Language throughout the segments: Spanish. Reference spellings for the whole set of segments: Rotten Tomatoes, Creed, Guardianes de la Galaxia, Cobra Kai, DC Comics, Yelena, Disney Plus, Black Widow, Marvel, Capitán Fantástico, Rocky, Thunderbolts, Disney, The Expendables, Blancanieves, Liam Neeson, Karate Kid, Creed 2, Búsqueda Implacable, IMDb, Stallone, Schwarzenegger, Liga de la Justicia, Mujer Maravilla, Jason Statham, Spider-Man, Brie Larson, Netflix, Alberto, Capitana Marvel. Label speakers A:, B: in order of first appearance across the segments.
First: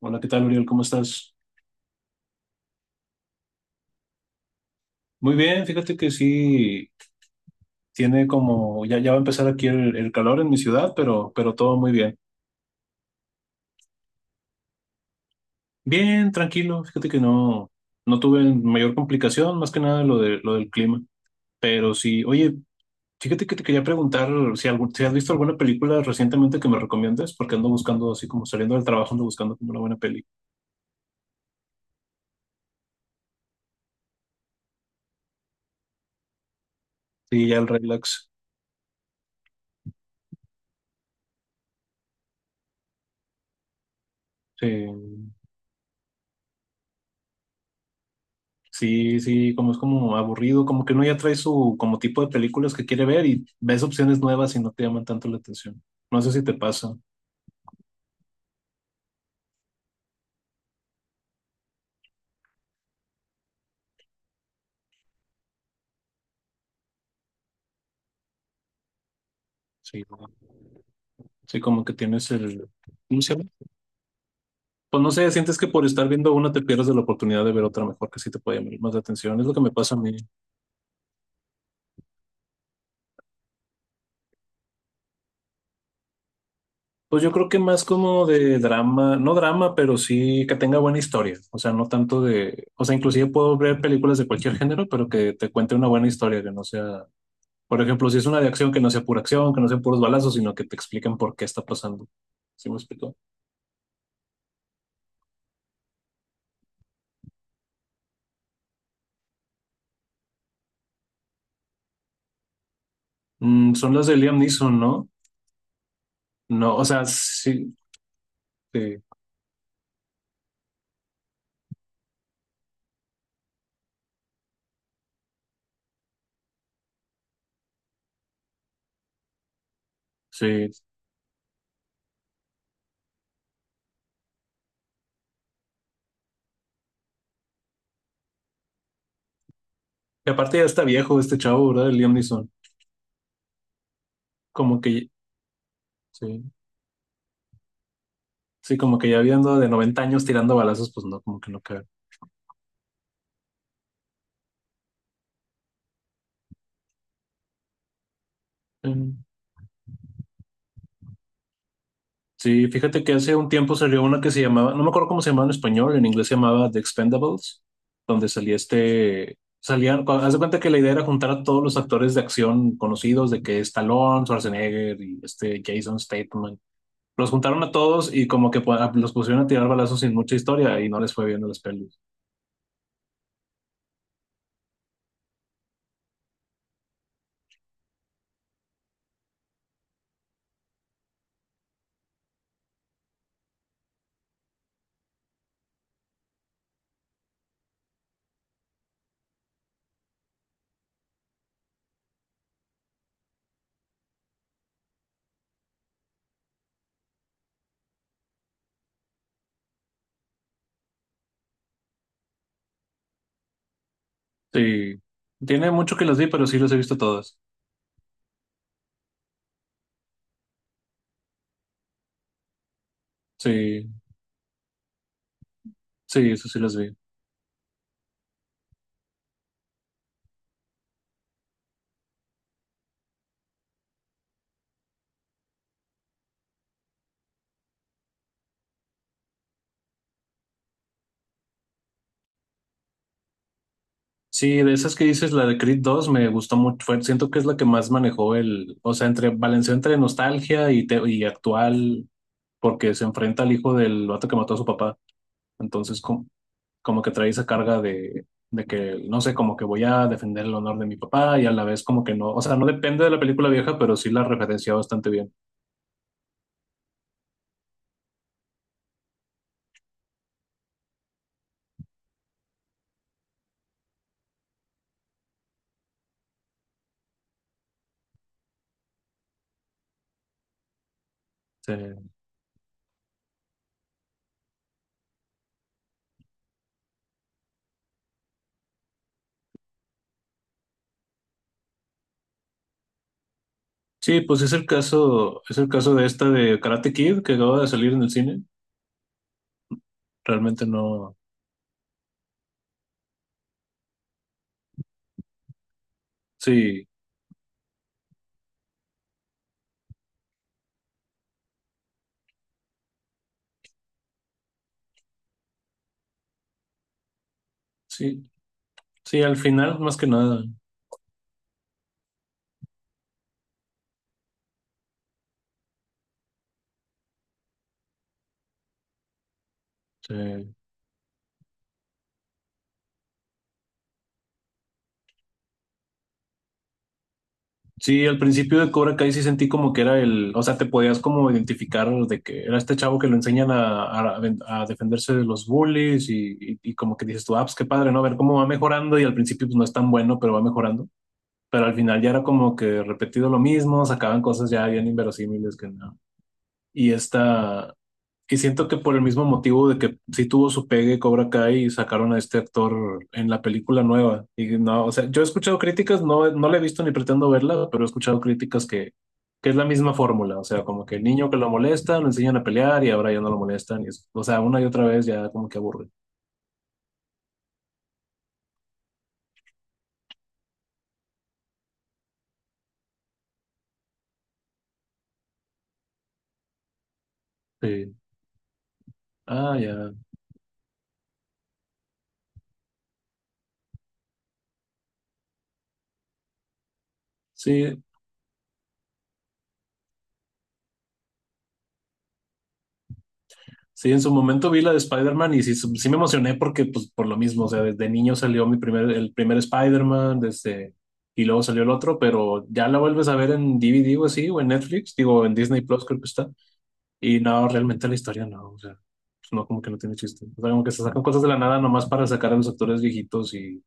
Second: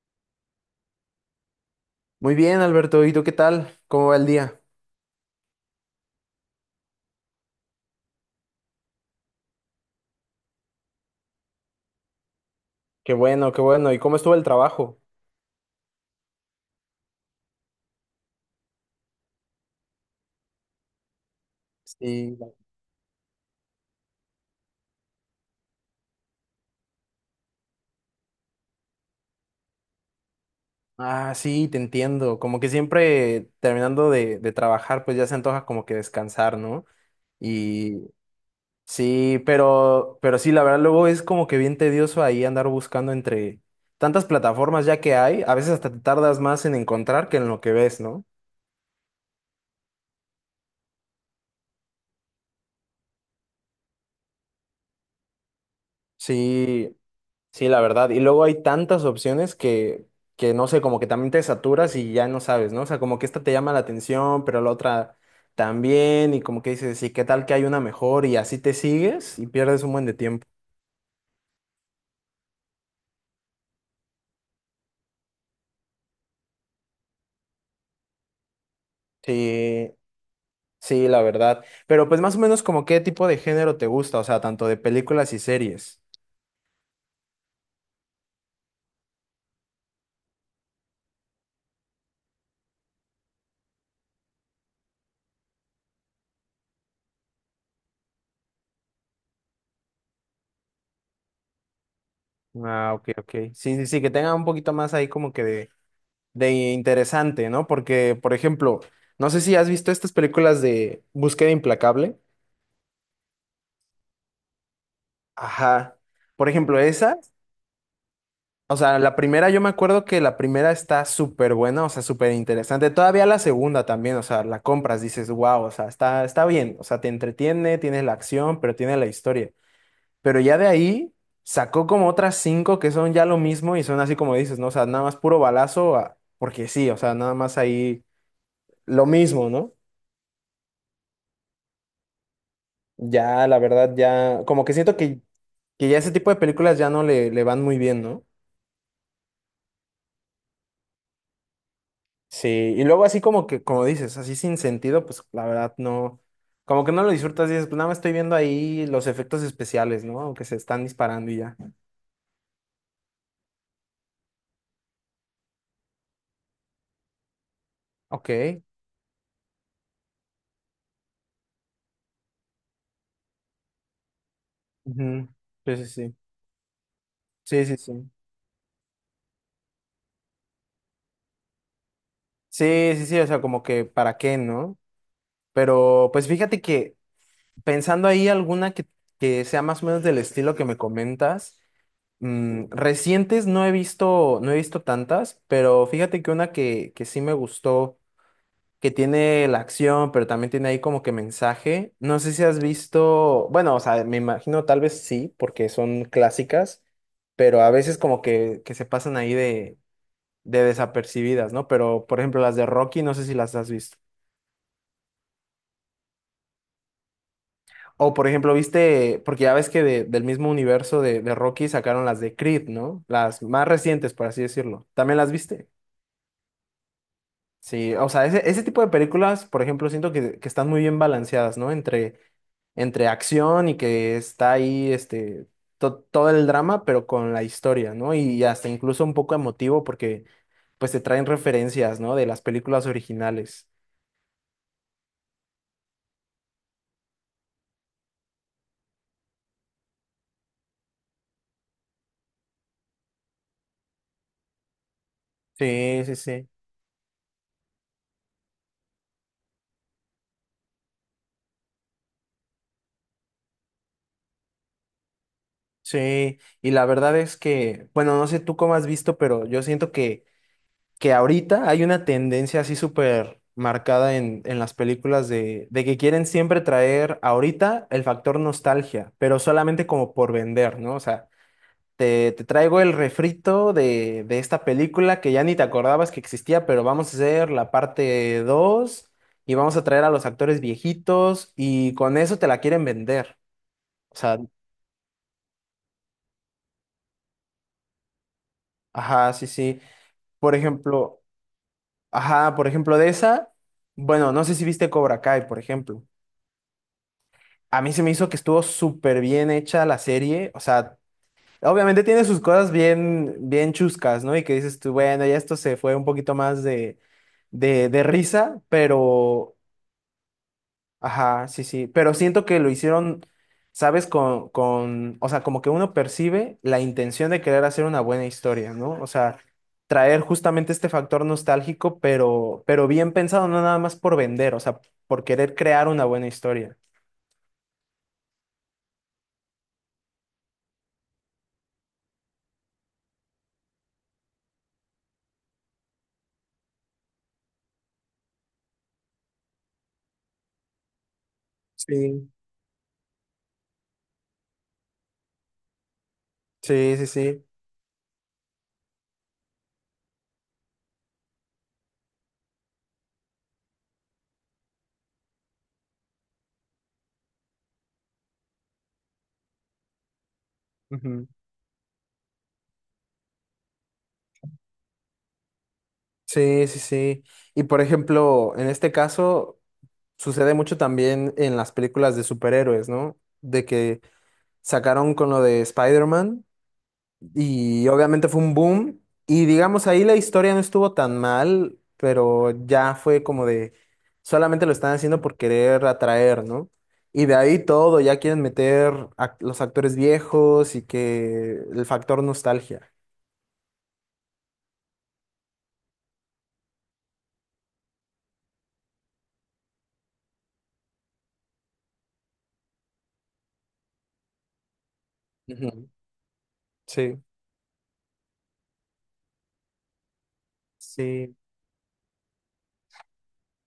A: Hola, ¿qué tal, Uriel? ¿Cómo estás?
B: Muy bien, Alberto. ¿Y tú qué tal? ¿Cómo va el día?
A: Muy bien, fíjate que sí, tiene como, ya va a empezar aquí el calor en mi ciudad, pero todo muy bien.
B: Qué bueno, qué bueno. ¿Y cómo estuvo el trabajo?
A: Bien, tranquilo, fíjate que no tuve mayor complicación, más que nada lo del clima. Pero sí,
B: Sí.
A: oye, fíjate que te quería preguntar si has visto alguna película recientemente que me recomiendes, porque ando buscando, así como saliendo del trabajo, ando buscando como una buena peli.
B: Ah, sí, te entiendo. Como que siempre terminando de trabajar, pues ya se antoja como que descansar, ¿no?
A: Sí, ya el
B: Y
A: relax.
B: sí, pero sí, la verdad, luego es como que bien tedioso ahí andar buscando entre tantas plataformas ya que
A: Sí.
B: hay. A veces hasta te tardas más en encontrar que en lo que ves, ¿no?
A: Sí, sí, como es como aburrido, como que uno ya trae su como tipo de películas que quiere ver y ves opciones nuevas y no te llaman tanto la atención. No sé si te pasa.
B: Sí. Sí, la verdad. Y luego hay tantas opciones que no sé, como que también te saturas y ya no sabes, ¿no? O sea, como que esta te llama la atención, pero la otra también, y como que dices, ¿y qué tal que hay una mejor? Y así te sigues y pierdes un
A: Sí,
B: buen de
A: ¿no?
B: tiempo.
A: Sí, como que tienes el, ¿cómo se llama? Pues no sé, sientes que por estar viendo una te pierdes de la oportunidad de ver otra mejor que sí te puede llamar más la atención. Es lo que me
B: Sí,
A: pasa a mí.
B: sí, la verdad. Pero pues más o menos como qué tipo de género te gusta, o sea, tanto de películas y series.
A: Pues yo creo que más como de drama, no drama, pero sí que tenga buena historia. O sea, no tanto de, o sea, inclusive puedo ver películas de cualquier género, pero que te cuente una buena historia, que no sea. Por ejemplo, si es una de acción que no sea pura acción, que no sean puros balazos, sino que te expliquen por qué está pasando. ¿Sí me
B: Ah, ok,
A: explico?
B: ok. Sí, sí, sí, que tenga un poquito más ahí como que de interesante, ¿no? Porque, por ejemplo, no sé si has visto estas películas de Búsqueda Implacable.
A: Son las de Liam Neeson, ¿no?
B: Ajá. Por
A: No,
B: ejemplo,
A: o sea,
B: esa,
A: sí,
B: o sea,
A: sí,
B: la primera, yo me acuerdo que la primera está súper buena, o sea, súper interesante. Todavía la segunda también, o sea, la compras, dices, wow, o sea, está, está bien, o sea, te entretiene, tienes la acción, pero tiene la historia. Pero ya de
A: sí.
B: ahí sacó como otras cinco que son ya lo mismo y son así como dices, ¿no? O sea, nada más puro balazo, ah, porque sí, o sea, nada más ahí lo mismo, ¿no?
A: Y aparte ya está viejo este chavo, ¿verdad? El Liam Neeson.
B: Ya, la verdad, ya, como que
A: Como
B: siento
A: que,
B: que ya ese tipo de
A: sí,
B: películas ya no le, le van muy bien, ¿no?
A: sí, como que ya viendo de 90 años tirando balazos, pues no, como que no cabe.
B: Sí, y luego así como que, como dices, así sin sentido, pues la verdad no, como que no lo disfrutas, dices, pues nada más estoy viendo ahí los efectos especiales, ¿no? Que se están disparando y ya.
A: Sí, fíjate que hace un tiempo salió una que se llamaba, no me acuerdo cómo se llamaba en español, en inglés se llamaba The Expendables, donde
B: Ok.
A: salían, haz de cuenta que la idea era juntar a todos los actores de acción conocidos, de que Stallone, Schwarzenegger y
B: Ujú.
A: este
B: Sí, sí,
A: Jason
B: sí.
A: Statham, los juntaron
B: Sí,
A: a
B: sí, sí.
A: todos y como que los pusieron a tirar balazos sin mucha historia y no les fue bien a las pelis.
B: Sí, sí, sí, o sea, como que para qué, ¿no? Pero pues fíjate que pensando ahí alguna que sea más o menos del estilo que me comentas, recientes no he visto, no he visto tantas, pero fíjate que una que sí me gustó. Que tiene la acción, pero también tiene ahí como que mensaje. No sé si has visto, bueno, o sea, me imagino tal vez sí, porque son clásicas, pero a veces como que se pasan ahí de desapercibidas, ¿no? Pero, por ejemplo, las de Rocky, no sé si las has visto.
A: Sí, tiene mucho que las vi, pero sí las he visto todas.
B: O, por ejemplo, viste, porque ya ves que del mismo universo de Rocky sacaron las de Creed, ¿no? Las más
A: Sí,
B: recientes, por así decirlo. ¿También las viste?
A: sí, eso sí las vi.
B: Sí, o sea, ese tipo de películas, por ejemplo, siento que están muy bien balanceadas, ¿no? Entre acción y que está ahí este, todo el drama, pero con la historia, ¿no? Y hasta incluso un poco emotivo porque pues te traen referencias, ¿no? De las películas originales.
A: Sí, de esas que dices, la de Creed 2 me gustó mucho. Siento que es la que más manejó el, o sea, entre balanceó entre nostalgia y actual, porque se enfrenta al hijo del vato que mató a su papá. Entonces,
B: Sí, sí, sí.
A: como que trae esa carga de que, no sé, como que voy a defender el honor de mi papá y a la vez como que no, o sea, no depende de la película vieja, pero sí la referencia bastante bien.
B: Sí, y la verdad es que, bueno, no sé tú cómo has visto, pero yo siento que ahorita hay una tendencia así súper marcada en las películas de que quieren siempre traer ahorita el factor nostalgia, pero solamente como por vender, ¿no? O sea,
A: Sí,
B: te traigo el refrito de esta película que ya ni te acordabas que existía, pero vamos a hacer la parte 2 y vamos a traer a los actores viejitos y con eso te la quieren vender. O
A: sí,
B: sea,
A: pues es el caso de esta de Karate Kid que acaba de salir en el cine.
B: ajá, sí, sí. Por
A: Realmente no,
B: ejemplo, ajá, por ejemplo, de esa, bueno, no sé si viste Cobra Kai, por ejemplo.
A: sí,
B: A mí se me hizo que estuvo súper bien hecha la serie. O sea, obviamente tiene sus cosas bien, bien chuscas, ¿no? Y que dices tú, bueno, ya esto se fue un poquito más de
A: sí.
B: risa,
A: Sí, al
B: pero,
A: final, más que nada.
B: ajá, sí, sí. Pero siento que lo hicieron, ¿sabes? O sea, como que uno percibe la intención de querer hacer una buena historia, ¿no? O sea, traer
A: Sí.
B: justamente este factor nostálgico, pero bien pensado, no nada más por vender, o sea, por querer crear una buena historia.
A: Sí, al principio de Cobra Kai sí sentí como que era el, o sea, te podías como identificar de que era este chavo que lo enseñan a defenderse de los bullies y como que dices tú, ah, pues qué padre, ¿no? A ver cómo va mejorando y al principio pues no es tan bueno, pero va mejorando. Pero al final ya era
B: Sí.
A: como que repetido lo mismo, sacaban cosas ya bien inverosímiles que no. Y
B: Sí, sí, sí.
A: esta, Y siento que por el mismo motivo de que sí tuvo su pegue Cobra Kai y sacaron a este actor en la película nueva. Y no, o sea, yo he escuchado críticas, no, no la he visto ni pretendo verla, pero he escuchado críticas que es la misma fórmula. O sea, como que el
B: Ujú.
A: niño que lo molesta, lo enseñan a pelear y ahora ya no lo molestan. O sea, una y otra vez ya como que aburre.
B: Sí, sí, sí. Y por ejemplo, en este caso sucede mucho también en las películas de superhéroes, ¿no? De que sacaron con lo de Spider-Man y
A: Sí.
B: obviamente fue un boom y
A: Ah,
B: digamos
A: ya.
B: ahí la historia no estuvo tan mal, pero ya fue como de solamente lo están haciendo por querer atraer, ¿no? Y de ahí
A: Sí,
B: todo, ya quieren meter a los actores viejos y que el factor nostalgia.
A: sí, en su momento vi la de Spider-Man y sí, sí sí me emocioné porque, pues, por lo mismo, o sea, desde niño salió el primer Spider-Man, desde, y luego salió el otro, pero ya la vuelves a ver en DVD o así, o en Netflix, digo, en Disney Plus
B: Ujú.
A: creo que está, y
B: Sí,
A: no, realmente la historia no, o sea, pues, no, como que no tiene chiste. O sea, como que se sacan cosas de
B: sí,
A: la nada nomás para sacar a los actores viejitos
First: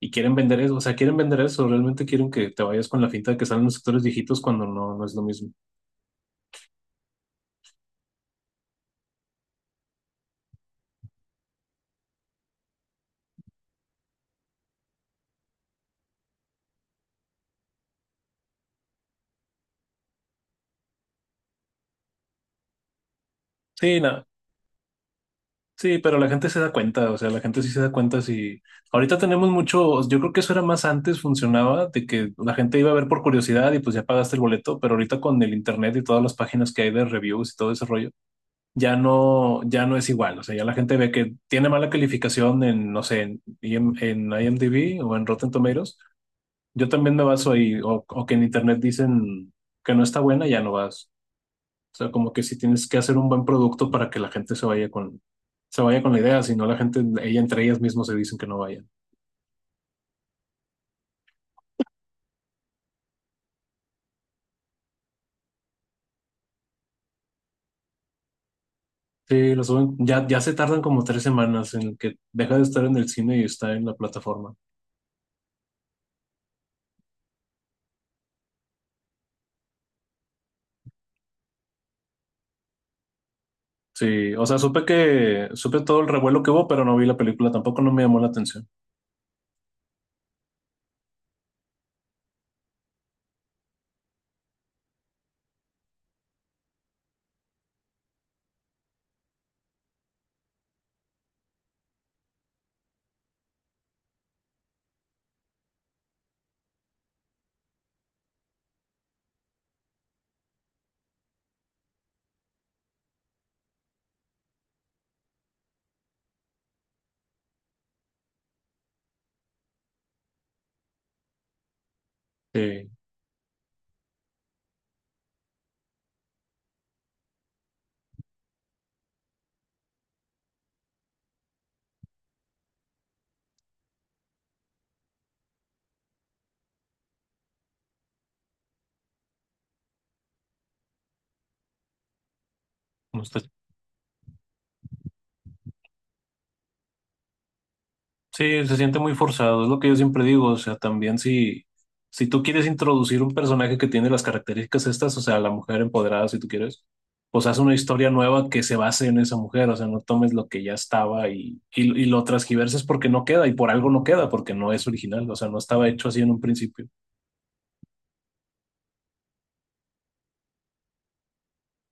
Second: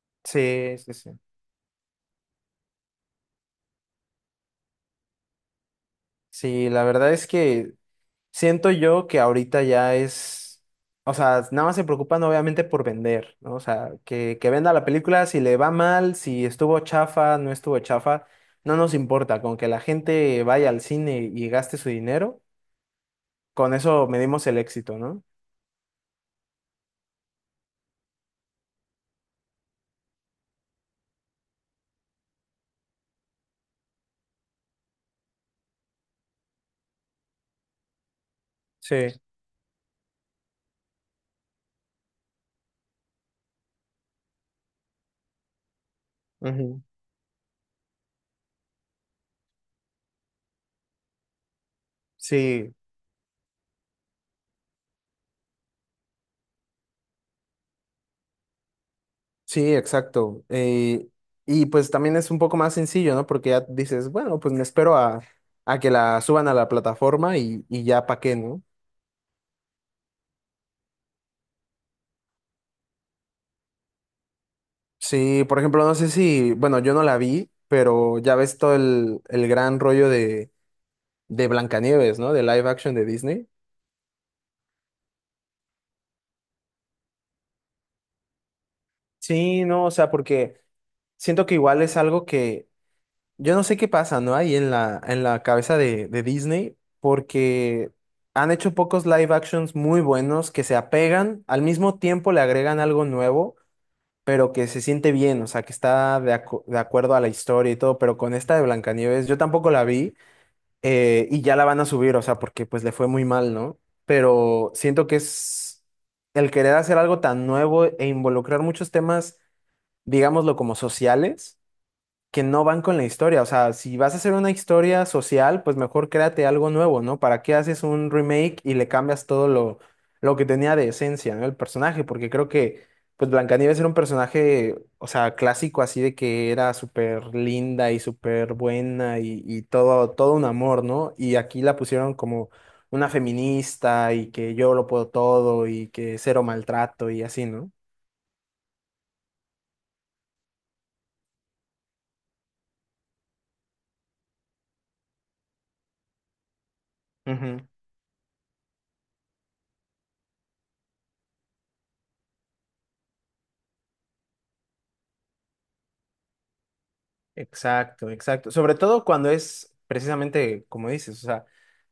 A: y quieren vender eso,
B: sí,
A: o sea,
B: sí,
A: quieren
B: sí.
A: vender eso, realmente quieren que te vayas con la finta de que salen los actores viejitos cuando no, no es lo mismo.
B: Sí, la verdad es que siento yo que ahorita ya es, o sea, nada más se preocupan obviamente por vender, ¿no? O sea, que venda la película, si le va mal, si estuvo chafa, no estuvo chafa, no nos importa, con que la gente vaya al cine y gaste su dinero, con
A: Sí,
B: eso
A: no,
B: medimos el éxito, ¿no?
A: sí, pero la gente se da cuenta, o sea, la gente sí se da cuenta si ahorita tenemos mucho, yo creo que eso era más antes, funcionaba, de que la gente iba a ver por curiosidad y pues ya pagaste el boleto, pero ahorita con el internet y todas las páginas que hay de reviews y todo ese rollo, ya
B: Sí.
A: no, ya no es igual, o sea, ya la gente ve que tiene mala calificación en, no sé, en IMDb o en Rotten Tomatoes,
B: Ujú.
A: yo también me baso ahí, o que en internet dicen que no está buena, ya no vas. O sea, como que si
B: Sí,
A: tienes que hacer un buen producto para que la gente se vaya con la idea, si no la gente, ella entre ellas mismas se dicen que no vayan.
B: sí, exacto. Y pues también es un poco más sencillo, ¿no? Porque ya dices, bueno, pues me espero a que la suban a la plataforma y ya pa' qué, ¿no?
A: Sí, lo suben, ya se tardan como 3 semanas en que deja de estar en el cine y está en la plataforma.
B: Sí, por ejemplo, no sé si, bueno, yo no la vi, pero ya ves todo el gran rollo de Blancanieves, ¿no? De live action de Disney.
A: Sí, o sea, supe todo el revuelo que hubo, pero no vi la película, tampoco no me llamó la atención.
B: Sí, no, o sea, porque siento que igual es algo que yo no sé qué pasa, ¿no? Ahí en la cabeza de Disney, porque han hecho pocos live actions muy buenos que se apegan, al mismo tiempo le agregan algo nuevo, pero que se siente bien, o sea, que está de, de acuerdo a la historia y todo, pero con esta de Blancanieves, yo tampoco la vi. Eh, y ya la van a subir, o sea, porque pues le fue muy mal, ¿no? Pero siento que es el querer hacer algo tan nuevo e involucrar muchos temas, digámoslo como sociales, que no van
A: Sí,
B: con la historia. O sea, si vas a hacer una historia social, pues mejor créate algo nuevo, ¿no? ¿Para qué haces un remake y le cambias todo lo que tenía de esencia, ¿no? El personaje, porque creo que, pues Blancanieves era un personaje, o sea, clásico, así de que era súper linda y súper buena y todo, todo un amor, ¿no? Y aquí la pusieron como una
A: no está.
B: feminista y que yo lo puedo todo y que cero maltrato y así, ¿no?
A: Sí, se siente muy forzado, es lo que yo siempre digo, o sea, también si tú quieres introducir un personaje que tiene las características estas, o sea, la mujer empoderada, si tú quieres, pues haz
B: Ujú.
A: una historia nueva que se base en esa mujer, o sea, no tomes lo que ya estaba y lo transgiverses porque no queda y por algo no queda, porque no es original, o sea, no estaba hecho así en un principio.
B: Exacto, exacto. Sobre todo cuando es precisamente como dices, o sea,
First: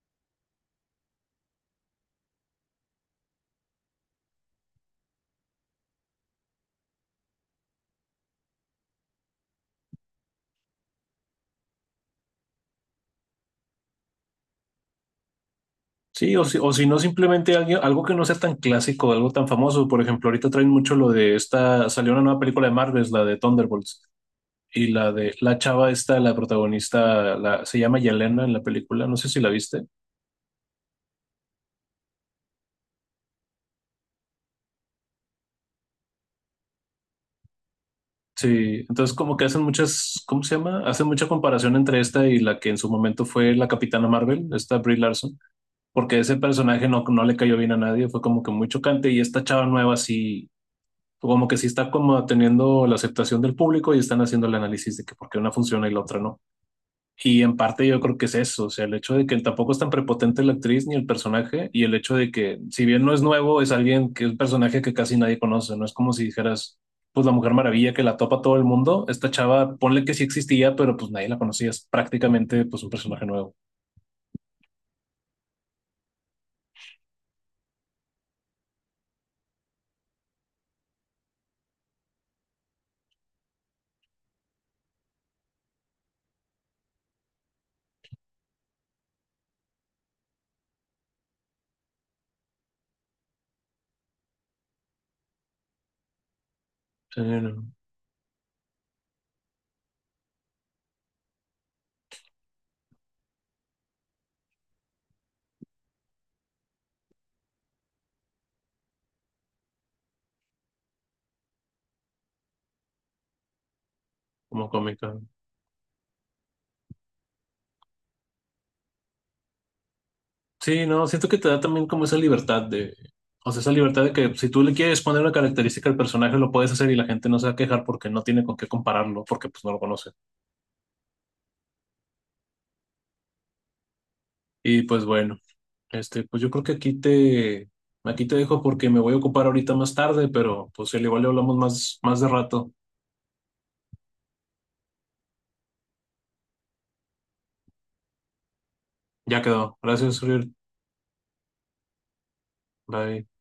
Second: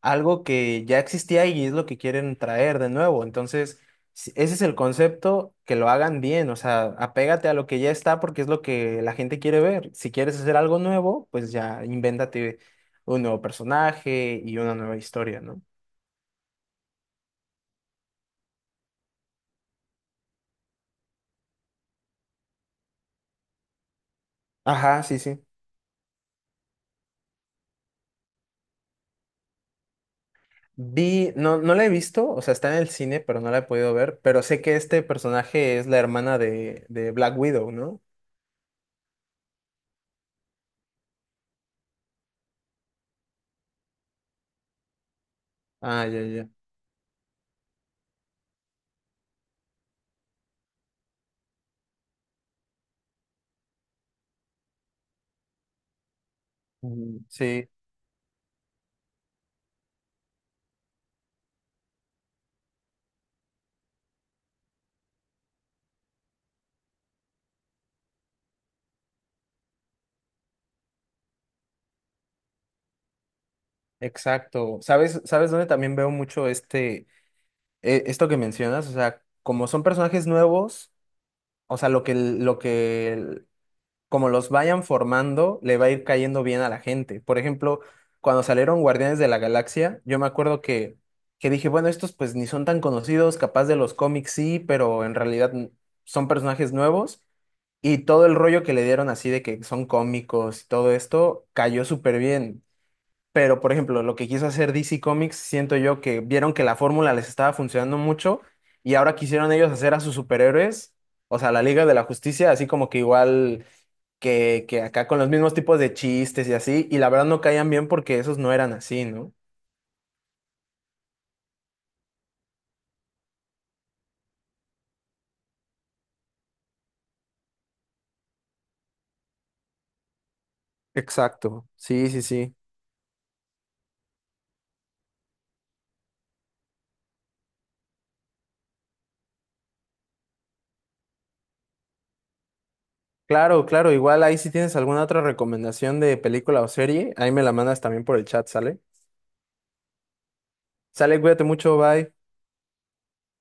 B: algo que ya existía y es lo que quieren traer de nuevo. Entonces, ese es el concepto, que lo hagan bien, o sea, apégate a lo que ya está porque es lo que la gente quiere ver. Si quieres hacer algo nuevo, pues ya invéntate un nuevo personaje y una nueva historia, ¿no?
A: Sí, o si no, simplemente algo que no sea tan clásico, algo tan famoso, por ejemplo, ahorita traen mucho lo de esta, salió una nueva película de Marvel, la de Thunderbolts. Y
B: Ajá,
A: la
B: sí,
A: de
B: sí.
A: la chava esta, la protagonista, se llama Yelena en la película, no sé si la viste.
B: Vi, no, no la he visto, o sea, está en el cine, pero no la he podido ver, pero sé que este personaje es la hermana de Black Widow, ¿no?
A: Sí, entonces como que hacen muchas, ¿cómo se llama? Hacen mucha comparación entre esta y la que en su momento fue la Capitana Marvel, esta Brie Larson,
B: Ah,
A: porque
B: ya,
A: ese
B: ya.
A: personaje no le cayó bien a nadie, fue como que muy chocante y esta chava nueva sí, como que sí está como teniendo la aceptación del público y están haciendo el análisis de que por qué una funciona y la otra no.
B: Ujú.
A: Y en
B: Sí,
A: parte yo creo que es eso, o sea, el hecho de que él tampoco es tan prepotente la actriz ni el personaje, y el hecho de que, si bien no es nuevo, es alguien que es un personaje que casi nadie conoce, no es como si dijeras, pues la Mujer Maravilla que la topa todo el mundo, esta chava, ponle que sí existía, pero pues nadie la conocía, es prácticamente pues un personaje nuevo.
B: exacto. ¿Sabes dónde también veo mucho este, esto que mencionas? O sea, como son personajes nuevos, o sea, como los vayan formando, le va a ir cayendo bien a la gente. Por ejemplo, cuando salieron Guardianes de la Galaxia, yo me acuerdo que dije, bueno, estos pues ni son tan conocidos, capaz de los cómics sí, pero en realidad son personajes
A: Sí,
B: nuevos.
A: no,
B: Y todo el rollo que le dieron así de que son cómicos y todo esto cayó súper bien. Pero, por ejemplo, lo que quiso hacer DC Comics, siento yo que vieron que la fórmula les estaba funcionando mucho y ahora quisieron ellos hacer a sus superhéroes, o sea, la Liga de la Justicia, así como que igual
A: como
B: que acá
A: cómica.
B: con los mismos tipos de chistes y así, y la verdad no caían bien porque esos no eran así, ¿no?
A: Sí, no, siento que te da también como esa libertad de, o sea, esa libertad de que si tú le quieres poner una característica al personaje, lo puedes hacer y la gente no se va a quejar porque no tiene con qué compararlo, porque pues no lo conoce.
B: Exacto, sí, sí, sí.
A: Y pues bueno. Este, pues yo creo que aquí te dejo porque me voy a ocupar ahorita más tarde, pero pues al igual le hablamos más de rato.
B: Claro, claro, igual ahí si tienes alguna otra recomendación de película o serie, ahí me la mandas también por el chat, ¿sale?
A: Ya quedó. Gracias, Uriel.
B: Sale, cuídate mucho, bye.
A: Bye.